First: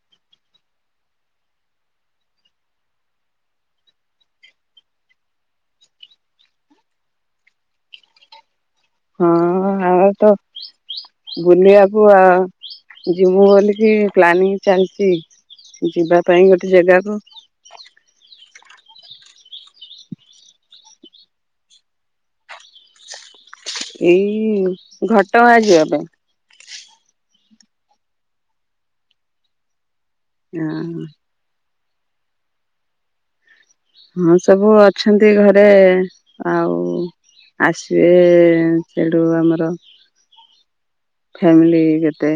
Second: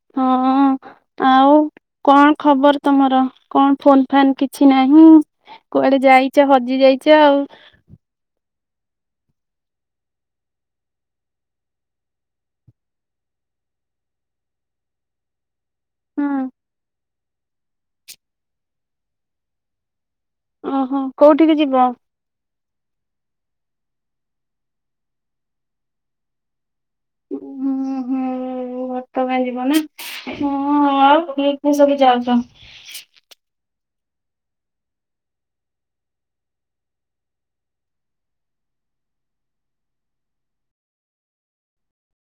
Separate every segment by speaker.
Speaker 1: ହଁ। ଆଉ କଣ ଖବର ତମର କଣ ଫୋନଫାନ୍ କିଛି ନାହିଁ। କୁଆଡେ ଯାଇଚ ହଜି ଯାଇଚ ଆଉ।
Speaker 2: ହଁ ଆଉ ତ ବୁଲିବାକୁ ଆ ଯିବୁ ବୋଲିକି ପ୍ଲାନିଂ ଚାଲିଚି। ଯିବା ପାଇଁ ଗୋଟେ ଯେଗାକୁ।
Speaker 1: ଓହୋ କୋଉଠିକି ଯିବ?
Speaker 2: ଏଇ ଘଟ ଗାଁ ଯିବା ପାଇଁ।
Speaker 1: ହୁଁ ହୁଁ ଭତ ଗାଞଜିବ ନା।
Speaker 2: ହଁ।
Speaker 1: [unintelligible] ଯାଉଚ।
Speaker 2: ହଁ ସବୁ ଅଛନ୍ତି ଘରେ ଆଉ। ଆସିବେ ସେଠୁ ଆମର ଫ୍ୟାମିଲି ଗୋଟେ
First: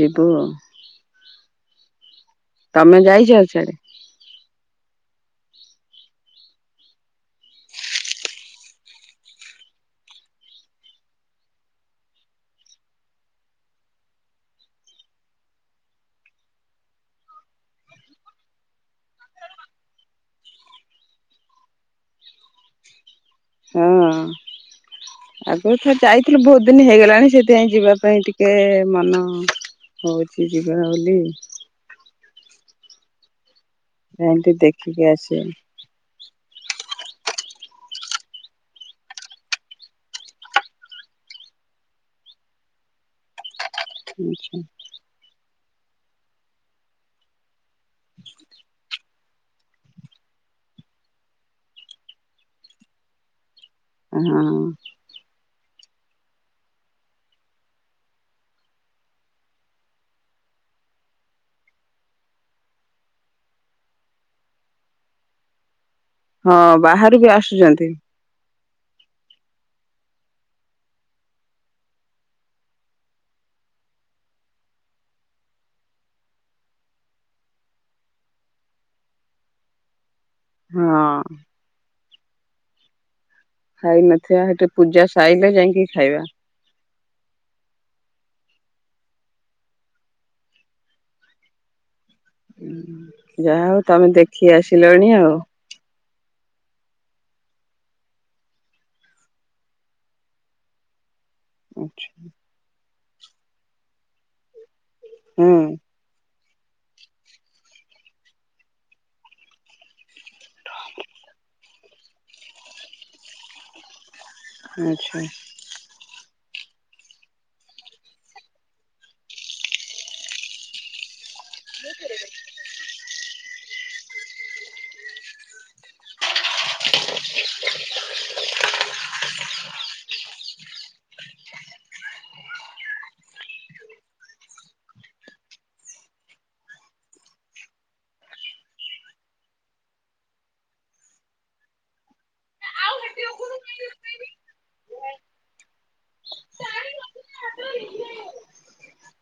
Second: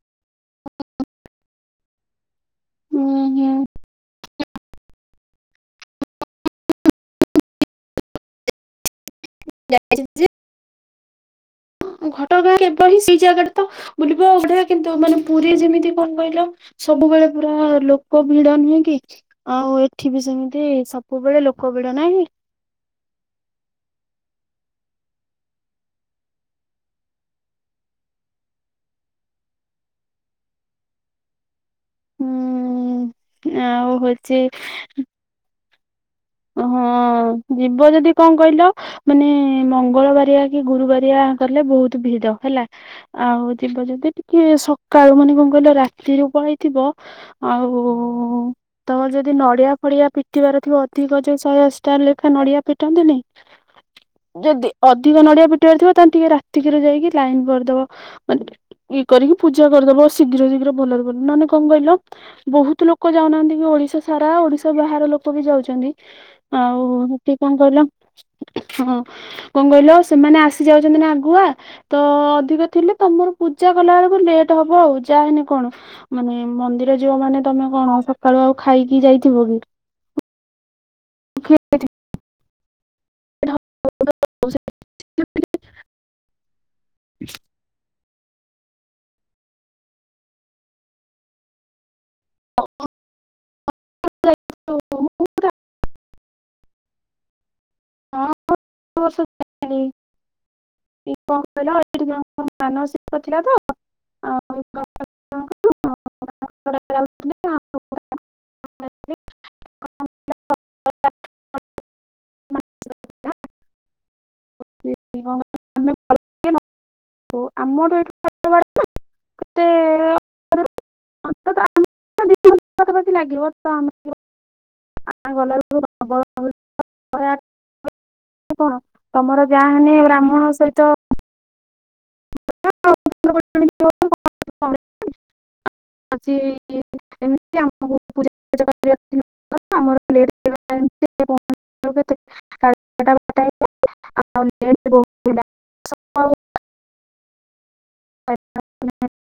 Speaker 2: ଯିବୁ ଆଉ। ତମେ
Speaker 1: ହୁଁ
Speaker 2: ଯାଇଚ
Speaker 1: ହୁଁ
Speaker 2: ଆଉ ସିଆଡେ? [inaudible]
Speaker 1: ଘଟଗାଁ ଏବ ହିଁ ସେଇ ଜାଗାଟ ତ ବୁଲିବ ବଡଆ କିନ୍ତୁ ମାନେ ପୁରୀ ଯେମିତି କଣ କହିଲ ସବୁବେଳେ ପୁରା ଲୋକ ଭିଡ ନୁହେଁ କି? ଆଉ ଏଠି ବି ସେମିତି ସବୁବେଳେ ଲୋକ ଭିଡ ନାହିଁ କି?
Speaker 2: ହଁ। ଆଗରୁଥର ଯାଇଥିଲୁ ବହୁତ ଦିନ ହେଇଗଲାଣି। ସେଥିପାଇଁ ଯିବା ପାଇଁ ଟିକେ ମନ ହଉଚି ଯିବା ବୋଲି।
Speaker 1: ହୁଁ ଆଉ ହଉଚି
Speaker 2: ଆସ
Speaker 1: ହଁ ଯିବ ଯଦି କଣ କହିଲ? ମାନେ ମଙ୍ଗଳବାରିଆ କି ଗୁରୁବାରିଆ ଗଲେ ବହୁତ ଭିଡ ହେଲା। ଆଉ ଯିବ ଯଦି ଟିକେ ସକାଳୁ ମାନେ କଣ କହିଲ ରାତିରୁ ପଳେଇଥିବ ଆଉ
Speaker 2: [inaudible]
Speaker 1: ତ ଯଦି ନଡିଆ ଫଡିଆ ପିଟିବାର ଥିବ ଅଧିକ ଯେ ଶହେ ଅସିଟା ଲେଖା ନଡିଆ ପିଟନ୍ତିନି
Speaker 2: ହଁ
Speaker 1: ଯଦି ଅଧିକ ନଡିଆ ପିଟିବାର ଥିବ ତାହେଲେ ଟିକେ ରାତିକିରେ ଯାଇକି ଲାଇନ କରିଦବ ମାନେ ଇଏ କରିକି ପୂଜା କରିଦବ ଶୀଘ୍ର ଶୀଘ୍ର ଭଲରେ ଭଲ ନହେନେ କଣ କହିଲ ବହୁତ ଲୋକ ଯାଉନାହାନ୍ତି କି ଓଡିଶା ସାରା ଓଡିଶା ବାହାର ଲୋକ ବି ଯାଉଛନ୍ତି
Speaker 2: ହଁ
Speaker 1: ଆଉ
Speaker 2: ବାହାରୁ ବି
Speaker 1: ହେଟି କଣ କହିଲ
Speaker 2: ଆସୁଛନ୍ତି।
Speaker 1: ହଁ କଣ କହିଲ ସେମାନେ ଆସି ଯାଉଛନ୍ତି ନା ଆଗୁଆ ତ ଅଧିକ ଥିଲେ ତମର ପୂଜା କଲା ବେଳକୁ ଲେଟ ହବ ଆଉ ଯାଏନି କଣ। ମାନେ ମନ୍ଦିର ଯିବ ମାନେ ତମେ କଣ ସକାଳୁ ଆଉ ଖାଇକି ଯାଇଥିବ କି।
Speaker 2: ହଁ।
Speaker 1: ସେଠି
Speaker 2: ଖାଇ ନଥିବା ସେଠି ପୂଜା ସାଇଲେ ଯାଇକି ଖାଇବା।
Speaker 1: [unintelligible] ହଉ।
Speaker 2: ଯାହାହୋଉ ତମେ ଦେଖି ଆସିଲଣି ଆଉ।
Speaker 1: ହଁ ସବୁ ବର୍ଷ ଯାଏ [unintelligible] କଣ କହିଲ ଏଠି
Speaker 2: ଆଛା
Speaker 1: [unintelligible] ମାନସିକ ଥିଲା ତ ଆଉ [unintelligible]
Speaker 2: ହୁଁ। [inaudible] ଆଚ୍ଛା।
Speaker 1: ଆମେ [unintelligible] ଆମଠୁ ଏଠୁ [unintelligible] କେତେ ତ ଆମ ଦି
Speaker 2: ହ
Speaker 1: ଲାଗିବ ତ ଆମ ଗଲାବେଳକୁ [unintelligible] ଶହେ ଆଠ [unintelligible] କଣ ତମର ଯାହା ହେଲେ ବ୍ରାହ୍ମଣ ସହିତ [unintelligible] ଆଜି କରିବା ଅଛି ନଅଟାରେ, ଆମର [unintelligible] ପହଞ୍ଚିଲା ବେଳକୁ କେତେ ସାଢ଼େ ଏଗାରଟା ବାରଟା ହେଇଗଲା। ଆଉ ବହୁତ ହେଲା।
Speaker 2: ହ
Speaker 1: ଆଉ ନାଁ